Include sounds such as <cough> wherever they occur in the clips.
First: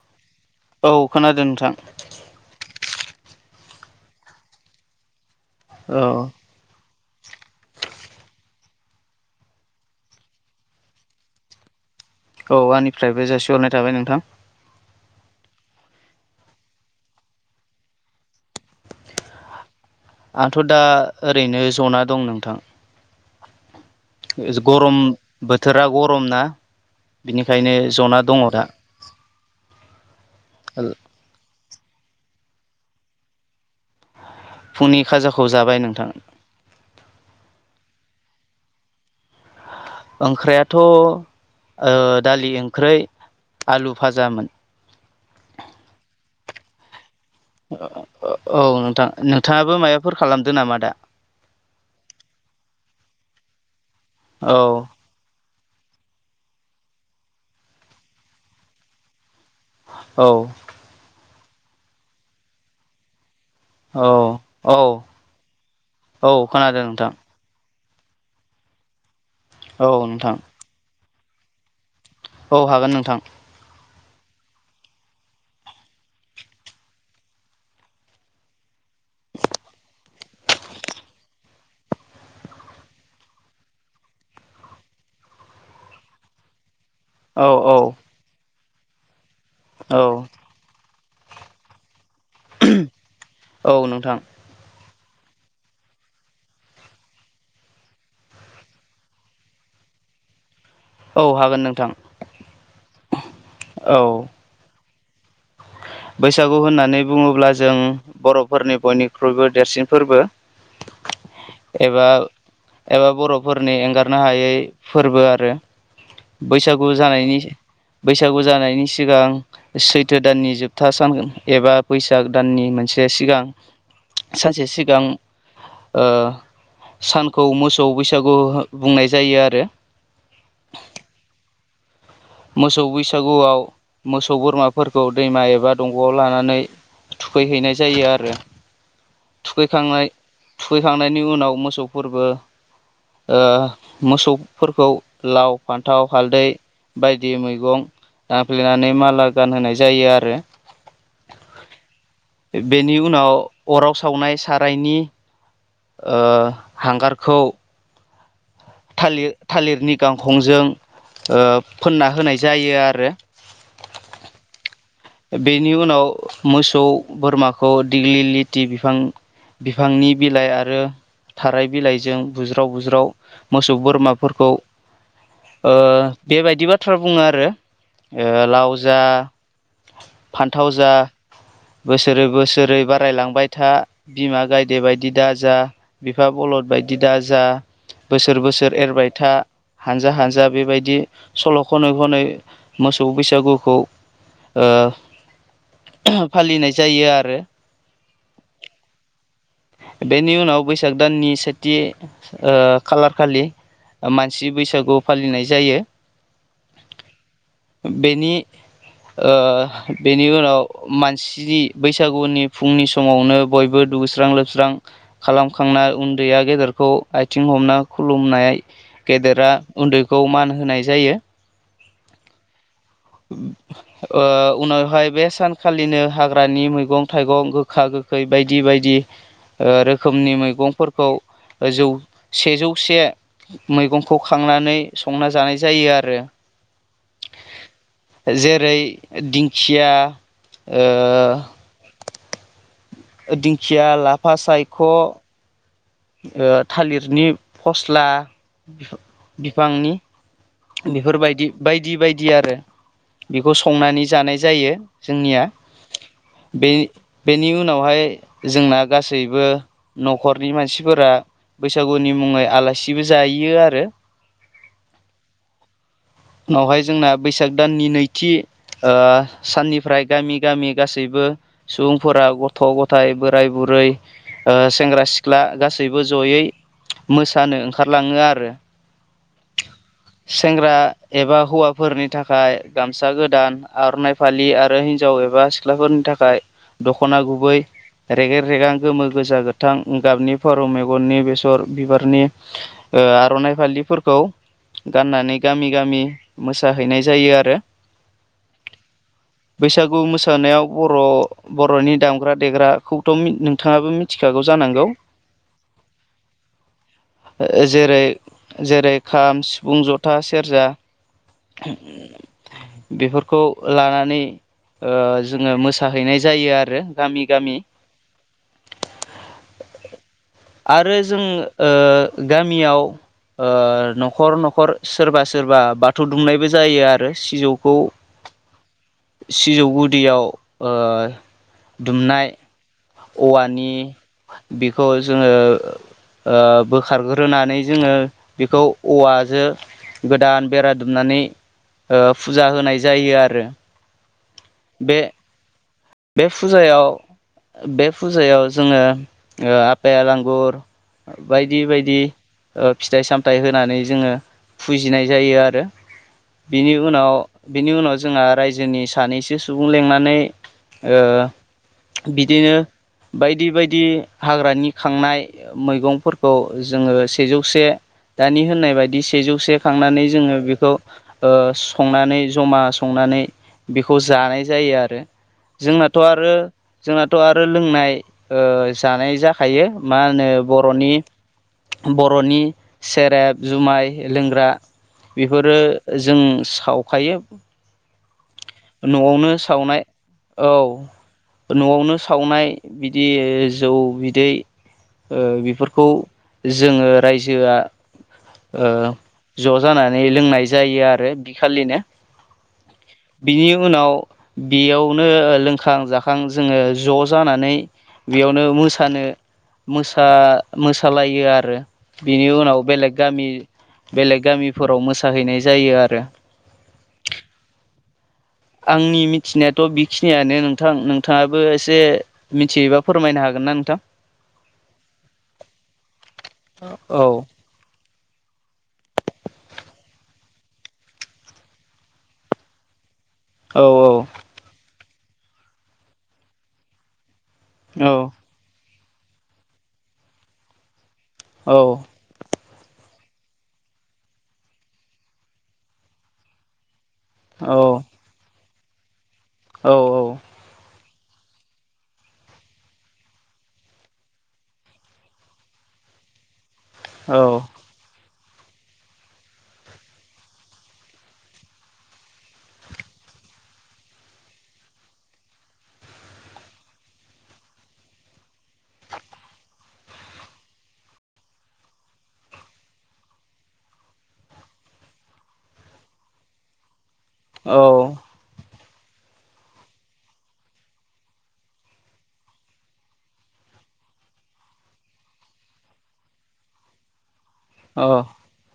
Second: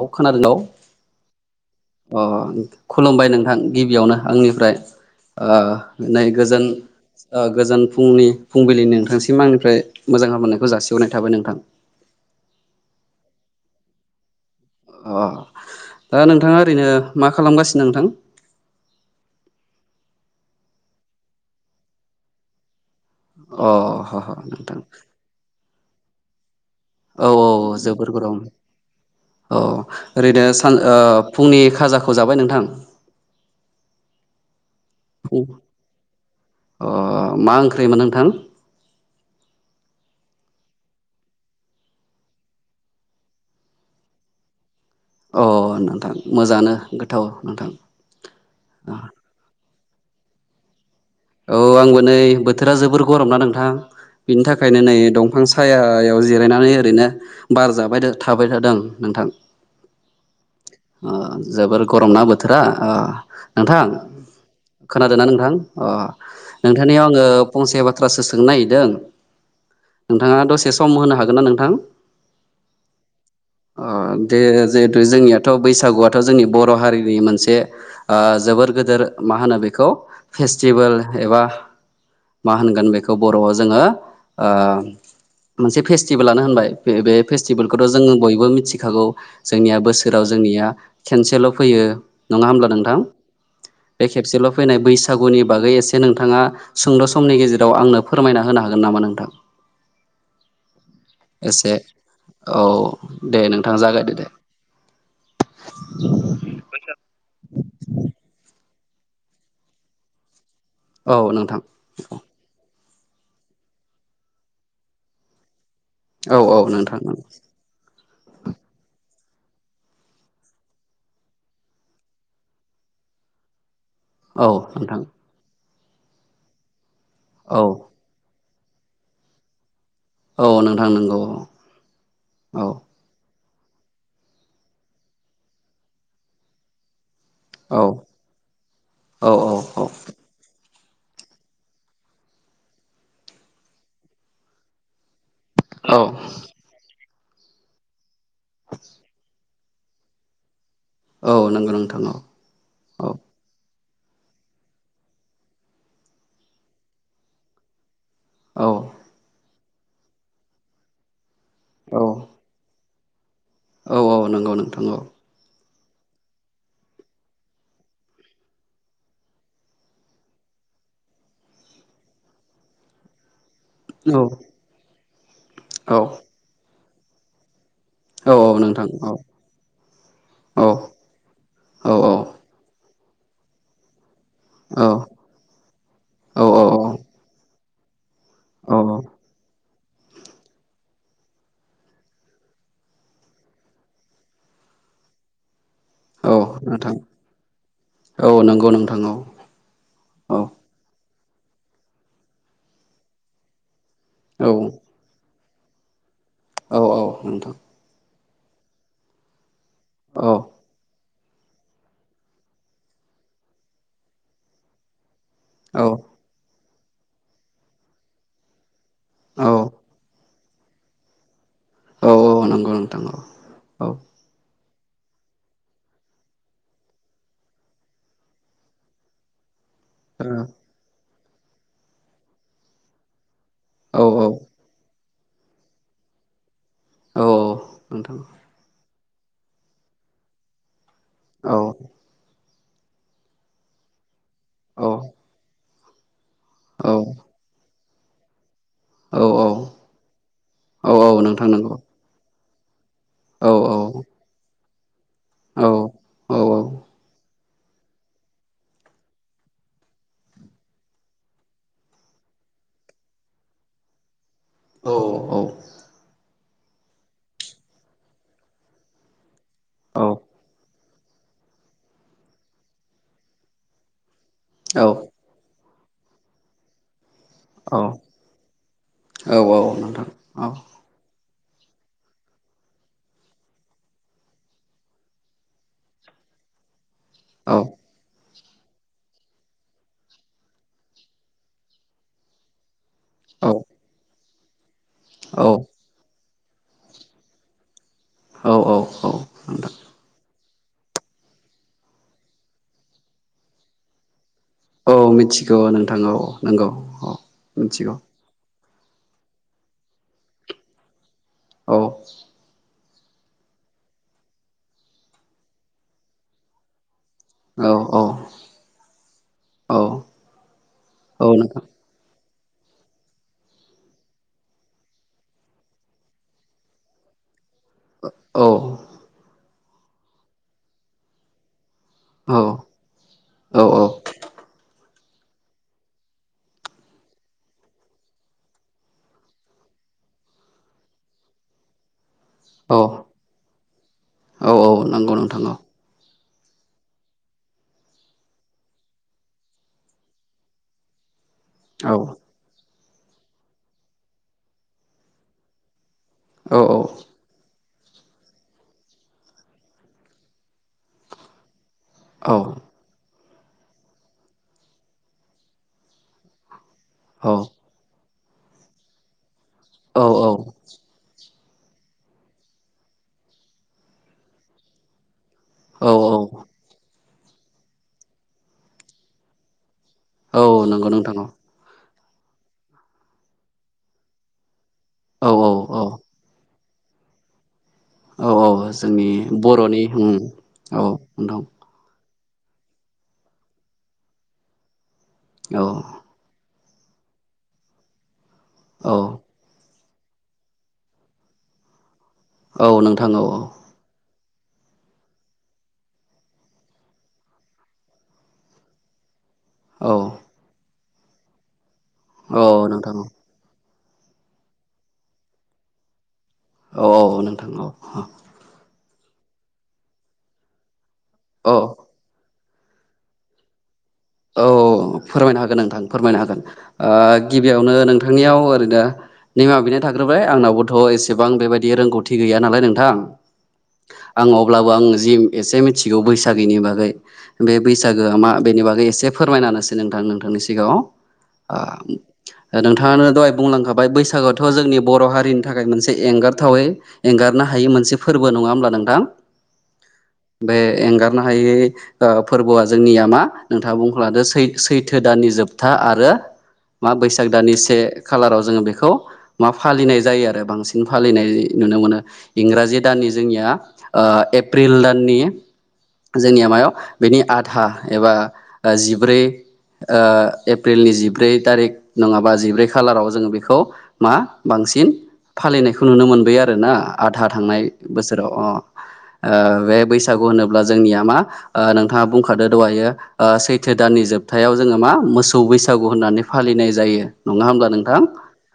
औ खोनादों औ खोनादों नोंथां औ अ' खुलुमबाय नोंथां गिबियावनो आंनिफ्राय ओ नै औ गोजोन ओ गोजोन फुंनि फुंबिलिनि नोंथांसिम आंनिफ्राय मोजां हामलायनायखौ जासिहरनाय थाबाय नोंथां। औ आंनिफ्रायबो जासिहरनाय थाबाय नोंथां। अ' ओ नोंथांङा ओरैनो मा खालामगासिनो नोंथां? आंथ दा ओरैनो ज'ना दं नोंथां। अ' ह ह ओ जो नोंथां गरम बोथोरा गरम ना? औऔ बिनिखायनो जोबोर जना गरम। दङ दा औ ओरैनो सान ओ फुंनि खाजाखौ जाबाय नोंथां? फुंनि खाजाखौ उम जाबाय नोंथां ओ मा ओंख्रि मोन नों थां। ओंख्रैयाथ ओ दालि ओंख्रै आलु फाजामोन। अ नोंथां मोजाङांनो गो ओ औ नोंथां नोंथांङाबो माबाफोर खालामदो नामा दा? औ आंबो नै बोथोरा जोबोर गरम ना नोंथां बिनि औ थाखायनो नै दंफां सा साहायाव जिरायनानै ओरैनो बार जाबाय थाबाय थादों नोंथां। औ ओ जोबोर गरम ना बोथोरा ओ नोंथां औ औ खोनादों ना नोंथां? अ । औ खोनादों नोंथां। फंसे बाथ्रासो सोंनो नागिरदों औ नोंथां नोंथांङा दसे सम होनो हागोन ना नोंथां? औ हागोन नोंथां। ओ दे जिहेतु जोंनियाथ बैसागुआथ जोंनि बर' हारिनि मोनसे ओ जोबोर गोदोर मा होनो बेखौ फेस्टिभेल एबा मा होनगोन बेखौ बरआव जोंङो ओ मोनसे फेस्टिभेलानो होनबाय बे औ औ फेस्टिभेलखौथ जोंङो बयबो मिथिखागौ जोंनिया औ बोसोराव जोंनिया खनसेल फैयो नंङा होमब्ला नोंथां औ बे नोंथां खेबसेल फैनाय बैसागुनि बागै एसे नोंथांङा सुंद समनि गेजेराव आंनो फोरमायना होनो हागोन नामा नोंथां? औ हागोन एसे नोंथां औ दे नोंथां औ जागायदो दे। बैसागु होननानै बुंङोब्ला जों बर'फोरनि बयनिख्रुइबो देरसिन फोरबो। औ नोंथां। एबा एबा बर'फोरनि एंगारनो हायै फोरबो आरो औ औ बैसागु नोंथां जानायनि बैसागु जानायनि सिगां सैथो दाननि जोबथा सान एबा बैसाग दाननि मोनसे सिगां । औ सानसे नोंथां सिगां ओ सानखौ औ मोसौ बैसागु बुंनाय जायो आरो औ नोंथां नोंगौ। मोसौ बैसागुआव मोसौ बोरमाफोरखौ दैमा एबा दंगआव लानानै थुखैहैनाय औ जायो आरो औ थुखैखांनाय थुखैखांनायनि उनाव मोसौफोरबो ओ‌ मोसौफोरखौ लाव, औ फान्थाव, हालदै बायदि मैगं दांफ्लेनानै माला गानहोनाय जायो आरो औ नंगौ नोंथां औ बेनि औ उनाव अराव सावनाय सारायनि ओ‌ हांगारखौ औ थालिर थालिरनि गांखंजों ओ औ फोनना होनाय जायो आरो औ औ नोंगौ नोंथां औ। बेनि उनाव मोसौ बोरमाखौ दिग्लि लिथि बिफां बिफांनि बिलाइ आरो थाराय बिलाइजों बुज्राव बुज्राव मोसौ औ बोरमाफोरखौ ओ औ बेबायदि बाथ्रा बुंङो आरो औ ओ औ लाव नोंथां जा औ औ फान्थाव जा औ बोसोरै बोसोरै बारायलांबाय था। बिमा गायदे औ बायदि दाजा बिफा बलद औ बायदि दाजा बोसोर बोसोर एरबाय था। हानजा हानजा बेबायदि सल' खनै खनै मोसौ बैसागुखौ ओ औ फालिनाय नोंथां जायो आरो औ नंगौ नोंथां औ बेनि औ उनाव बैसाग दाननि सेथि ओ खालारखालि मानसि औ बैसागु फालिनाय जायो। औ औ नोंथां। बेनि ओ औ बेनि उनाव मान सि बैसागुनि फुंनि समावनो बयबो दुगैस्रां लोबस्रां औ खालामखांनाय उन्दैया गेदेरखौ आथिं हमना खुलुमनाय औ गेदेरा उन्दैखौ मान होनाय जायो। औ औ नंगौ औ औ ओ उनाव हाय बे सानखालिनो हाग्रानि मैगं थाइगं गोखा गोखै बायदि बायदि ओ रोखोमनि मैगंफोरखौ जौ सेजौसे औ औ मैगंखौ औ खांनानै संना जानाय जायो आरो। औ नोंथां जेरै दिंखिया ओ दिंखिया लाफा औ सायख' ओ थालिरनि फस्ला औ बिफांनि औ नोंथां बेफोरबायदि नंगौ बायदि बायदि आरो। औ बेखौ संनानै जानाय जायो जोंनिया औ औ बे बेनि उनावहाय जोंना गासैबो न'खरनि मानसिफोरा बैसागुनि मुं ङै आलासिबो जायो आरो। औ औ उनावहाय जोंना बैसाग दाननि नैथि ओ साननिफ्राय गामि गामि गासैबो सुबुंफोरा गथ' गथाय बोराय बुरै ओ औ सेंग्रा सिख्ला गासैबो जयै मोसानो औ औ ओंखारलाङो आरो औ नोंथां औ सेंग्रा एबा हौवाफोरनि थाखाय गामसा गोदान आर'नाइ फालि आरो हिन्जाव एबा सिख्लाफोरनि था खाय दख'ना गुबै औ रेगे रेगां गोमो गोजा गोथां गाबनि फारौ मेगननि बेसर बिबारनि ओ औ आर'नाइ फालिफोरखौ गाननानै औ गामि गामि मोसाहैनाय जायो आरो। औ औ औ नोंथां बैसागु मोसानायाव बर'-बर'नि दामग्रा देग्राखौथ' नोंथाङाबो मिथि खागौ जानांगौ औ मिथिगौ नोंथां औ नंगौ औ मिथिगौ जेरै जेरै खाम सिफुं जथा सेरजा औ बेफोरखौ लानानै ओ जोंङो मोसाहैनाय जायो आरो। गामि-गामि औ औ औ आरो जों औ नोंथां ओ गामियाव ओ न'खर-न खर सोरबा सोरबा बाथौ दुमनायबो जायो आरो सिजौ खौ औ सिजौ गुदियाव ओ दुमनाय औ औवानि बेखौ जोंङो ओ बोखारग्रोनानै जोंङो बेखौ औवाजों गोदान बेरा दुमनानै फुजा औ होनाय जायो आरो। औ औ बे नांगौ नोंथां औ बे फुजायाव बे फुजायाव जोंङो ओ आपेल आांगुर बायदि औ बायदि ओ फिथाइ सामथायाइ होनानै जोंङो फुजिनाय जायो आरो औ बेनि उनाव बिनि उनाव जोंहा रायजोनि सानैसो सुबुं लेंनानै ओ बिदिनो बायदि बायदि हाग्रानि खांनाय मैगंफोरखौ जोंङो सेजौ से दानि होननाय बायदि सेजौ से औ खांनानै जोंङो बेखौ ओ संनानै जमा संनानै बेखौ जानाय जायो आरो। औ जोंनाथ' आरो जोंनाथ' आरो लोंनाय ओ जानाय जाखायो। मा होनो औ नंगौ बरनि नोंथां बरनि सेरेब जुमाय लोंग्रा औ बेफोरो जों सावखायो औ औ जोंनि नआवनो सावनाय बर'नि उम औ नआवनो स सावनाय बिदि जौ बिदै ओ औ बेफोरखौ जोङो रायजोआ ओ औ ज जानानै लोंनाय जायो आरो बि खालिनो औ नों बिनि उनाव बेयावनो लोंखां जाखां जोङो ज जानानै बेयावनो मोसानो औ मोसा मोसालायो आरो बिनि औ उनाव औ नोंथां बेलेग औ गामि बेलेग गामिफोराव मोसाहैनाय जायो आरो औ औ औ नोंथांनाव अ आंनि मिथिनायाथ बिखिनियानो नोंथां नोंथाङाबो औ एसे मिथियोबा फोरमायनो हागोन ना नोंथां औ फोरमायनो हागोन नोंथां फोरमायनो हागोन ओ औ गिबियावनो नोंथांनियाव ओरैनो निमा बिनाय थाग्रोब बाय आंनावबोथ एसेबां बेबायदि रोंगौथि गै नालाय नोंथां औ औ आं अब्लाबो आं जि एसे मिथिगौ बैसागैनि बागै बे औ बैसागोआ मा बेनि बागै जे फोरमायनानैसै नोंथां नोंथांनि सिगाङाव ओ औ नोंथाङानो दहाय बुंलांखाबाय बैसागुथ जोंनि बर हारिनि थाखाय मोनसे एंगारथावै एंगारनो हायि मोनसे फोरबो नङा हब्ला नोंथां नो हायै ओ फोरबोआ जोंनिया मा थ बुं लादो सैथो दाननि जोबथा आरो मा बैसाग दाननि से खालाराव जोङो बेखौ मा फालिनाय जायो आरो बांसिन फालिनाय नुनो मोनो इंराजि दनि जोनिया ओ एप्रिल दाननि जोंनिया मायाव बेनि आधा एबा ओ जिब्रै ओ- एप्रिलनि जिब्रै थारिख नङाबा जिब्रै खालाराव जोङो बेखौ मा बांसि बांसिन फालिनायखौ नुनो मोनबोबाय आरोना आधा औ थांनाय बोसोराव अ ओ बे बैसागु होनोब्ला जोंनिया मा ओ नोंथाङा बुंखादो दहायो ओ सैथो दाननि जोबथायाव जोङो मा मोसौ बैसागु होननानै फालिनाय जायो । नङा हब्ला औ नोंथां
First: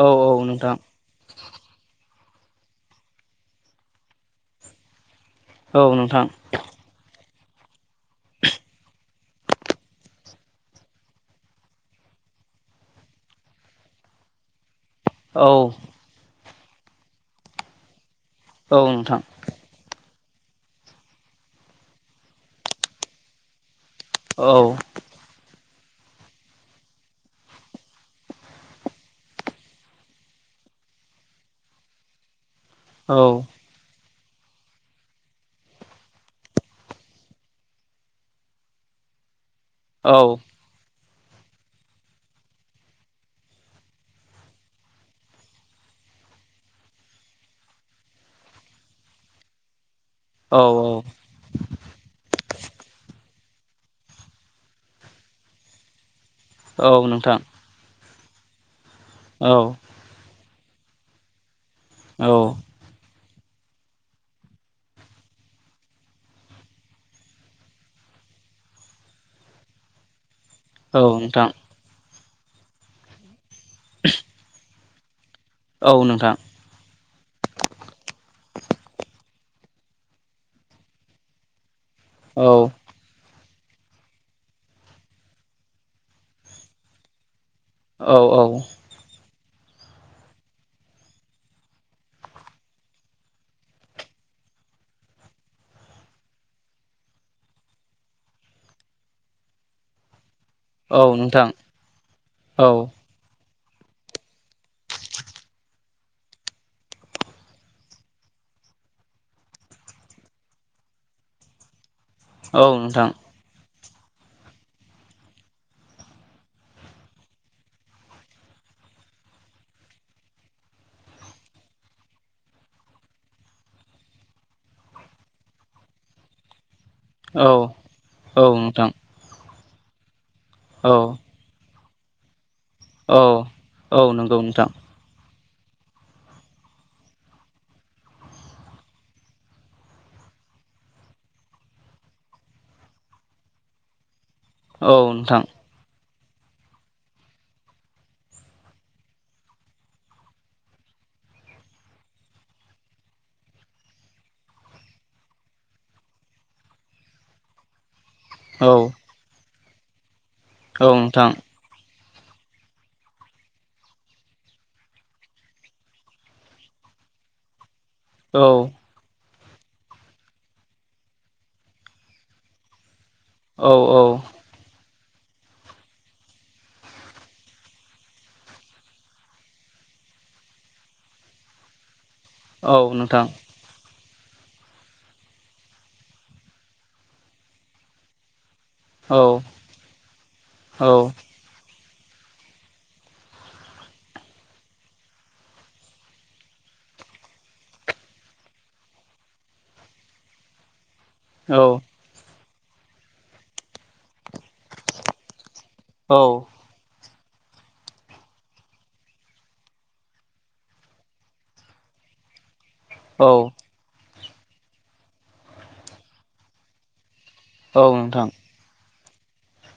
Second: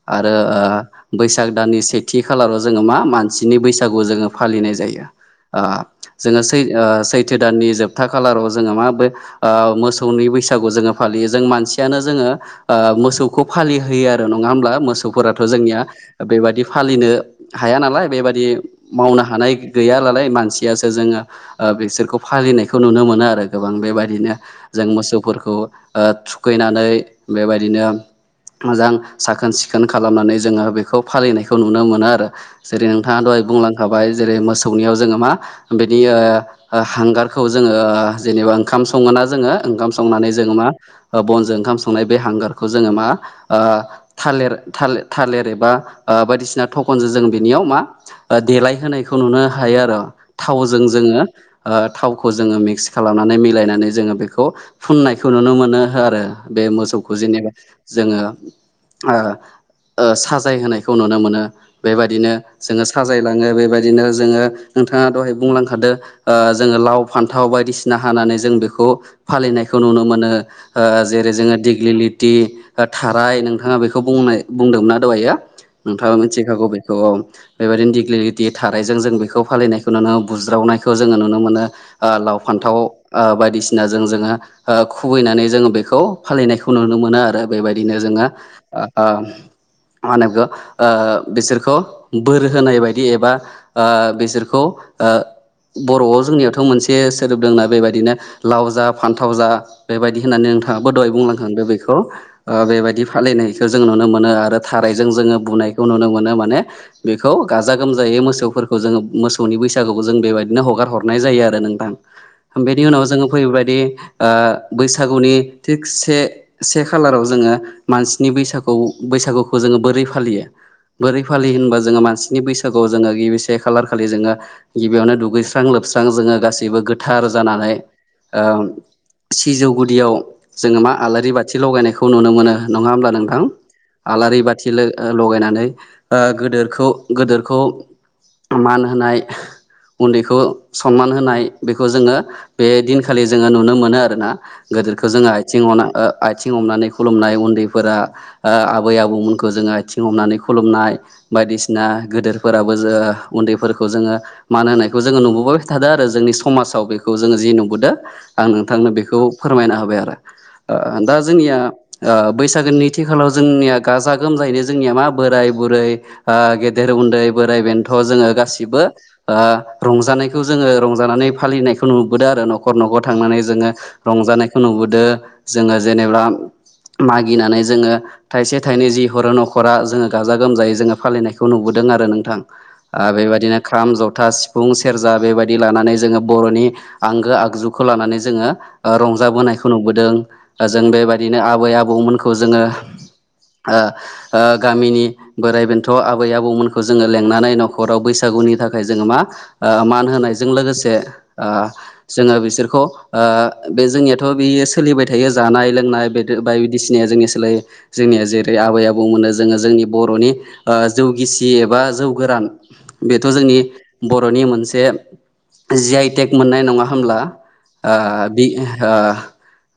औ आरो ओ नोंथां बै बैसाग दाननि सेथि खालाराव जोङो मा मानसिनि बैसागु जोङो फालिनाय जायो । ओ औ नोंथां जोङो सै ओ सैथो दाननि जोबथा खालाराव जोङो माब ओ मोसौनि बैसागु जोङो फालियो जों मानसियानो जोङो ओ मोसौखौ फालिहोयो आरो न होमब्ला मोसौ औ मोसौफोराथ जोंनिया बेबायादि फालिनो हाया नालाय बेबायाददि औ नोंथां मावनो हानाय गैया <unintelligible> मानसियासो जोङो ओ बिसोरखौ फालिनायखौ नुनो मोनो आरो गोबां बेबायदिनो औ जों मोसौफोरखौ ओ थुखैनानै बेबायदिनो मोजां साखोन सिखोन खालामनानै जोङो बेखौ फालिनायखौ नुनो मोनो आरो जेरै औ नोंथाङा नोंथां औ दहाय बुंलांखाबाय जेरै मोसौनियाव जोङो मा बेनि ओ हांगारखौ जोङो ओ जेनेबा ओंखाम संङोना ज जोङो ओंखाम औ संनानै जों मा ओ बनजों ओंखाम संनाय बे हांगारखौ जोङो मा ओ थालिर थालि थालिर एबा ओ बायदिसिना थखनजों जों बिनियाव मा ओ देलायहोनायखौ नुनो हायो आरो औ थावजों जोङो ओ थावखौ जोङो मिक्स खालामनानै मिलायनानै जोङो बेखौ खौ फुननायखौ नुनो मोनो हो आरो बे औ मोसौखौ नोंथां जेनेबा जोङो ओ औ ओ साजाय होनायखौ नुनो मोनो औ बेबायदिनो जोङो साजाय साजायलाङो बेबायदिनो जोङो नोंथांआ दहाय बुंलांखादो ओ जोङो लाव फान्थाव बायदिसिना हानानै जों बेखौ फालिनायखौ नुनो मोनो, ओ जेरै नोंथां जोङो दिग्लि लिति ओ थाराय ओ बेखौ बुंनाय बुंदोंमोनना दहायो औ औ नोंथाङा मिथिखागौ बेखौ औ, बेबायदिनो दिगलिटि थारायजों जों बेखौ फालिनायखौ नुनो बुज्रावनायखौ जोङो नुनो मोनो, ओ लाव औ नंगौ फान्थावाव ओ बायदिसिना जों जोङो ओ खुबैनानै जोङो बेखौ फालिनायखौ नुनो मोनो आरो बेबायदिनो जोङो ओ मा होनो बेखौ ओ बिसोरखौ बोर होनाय बायदि एबा ओ बिसोरखौ ओ बर'आव जोंनियावथ' मोनसे सोदोब दोंना बेबायदिनो लाव जा जा, फान्थाव जा बेबायदि होननानै नोंथाङाबो दहाय नोंथां बुंलांखांदो बेखौ ओ औ बेबायदि फालिनाय जों नुनो मोनो आरो थारायजों जोङो बुनायखौ नुनो मोनो माने बेखौ गाजा गोमजायै मोसौ फोरखौ जोङो मोसौनि बैसागुखौ जों बेबायदिनो हगार हरनाय जायो आरो नोंथां, औ बेनि उनाव नोंथां जोङो। बेफोरबादि ओ बैसागुनि थिगसे से खालाराव जोङो मानसिनि बै सागुखौ जोङो बोरै फालियो? बोरै फालियो होनबा जोङो मानसिनि बैसागुआव जोङो गिबि से खालार खालि जोङो गिबियावनो दुगैस्रां लोब लोबस्रां जोङो गासैबो गोथार औ जानानै ओ औ नोंथां। सिजौ गुदियाव जोङो औ मा आलारि बाथि लगायनायखौ नुनो मोनो। नङा होमब्ला औ नोंथां? आलारि बाथि लो ओ लगायनानै ओ गोदोरखौ गोदोरखौ मान होनाय, उन्दैखौ सनमान होनाय बेखौ जोङो बे दिन खालि जोङो नुनो मोनो आरोना, गोदोरखौ जोङो आयथिं आयथिं हमनानै खुलुमनाय, उन्दैफोरा ओ आबै आबौमोनखौ जोङो आयथिं हमनानै खुलुमनाय। बायदिसिना गोदोरफोराबो जो उन्दैफोरखौ जोङो मान होनायखौ जोङो नुबोबाय थादो आरो जों। जोंनि समाजाव बेखौ जोङो जि नुबोदो। आं नोंथांनो बेखौ फोरमायना होबाय आरो ओ दा नोंथां जोंनिया ओ बैसागोनि नैथि खालाराव जोंनिया गाजा गोमजायैनो जोंनिया मा बोराय बुरै ओ गेदेर उन्दै, बोराय बेन्थ'। खौ जोङो गासिबो ओ रंजानायखौ जोङो रंजानानै फालिनायखौ नुबोदो आरो न'खर न'खर न'खर थांनानै जोङो रंजानायखौ नुबोदो, जोङो जेनेब्ला मागिनानै जोङो थाइसे थाइनै जि हरो न'खरा जोङो गाजा गोमजायै जोङो फालिनायखौ नुबोदों आरो नों थां, ओ बेबायदिनो ख्राम जथा था, सिफुं, सेरजा बेबायदि लानानै जोङो बर'नि आंगो आगजुखौ लानानै जोङो। ओ औ रंजाबोनायखौ नुबोदों, औ जों बेबायदिनो आबै आबौमोनखौ जोङो ओ ओ गामिनि बोराइ बेन्थ' आबै आबौमोनखौ जोङो लेंंनानै न'खराव बैसाग गुनि थाखाय जोङो मा ओ मान होनायजों लोगोसे ओ औ जोङो बिसोरखौ ओ बे जोंनिया थ' बियो सोलिबाय थायो जानाय लोंनाय औ बेदर बायदिसिनाया जोंनिया जोंनिया जेरै आबै आबौ मोन्नो जोङो जोंनि बर'नि ओ जौ गिसि एबा जौ गोरान। बेथ' औ जोंनि बर'नि मोनसे जिआइ टेग मोननाय नङा होमब्ला? औ ओ नोंथां बि ओ।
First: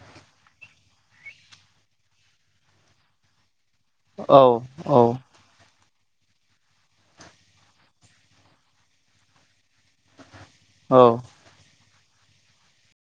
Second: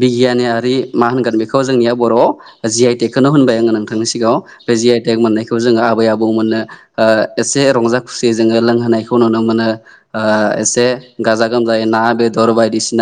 बिगियानियारि मा होनगोन बेखौ जोंनिया बर'आव जिआइ टेगखौनो होनबाय आङो नों थांनि सिगाङाव औ बे जिआइ औ टेग मोननायखौ जोङो आबै आबौ मोन एसे रंजा खुसिै जोङो लोंहोनायखौ नुनो मोनो एसे औ गाजा गोमजायै ना बेदर बायदिसिना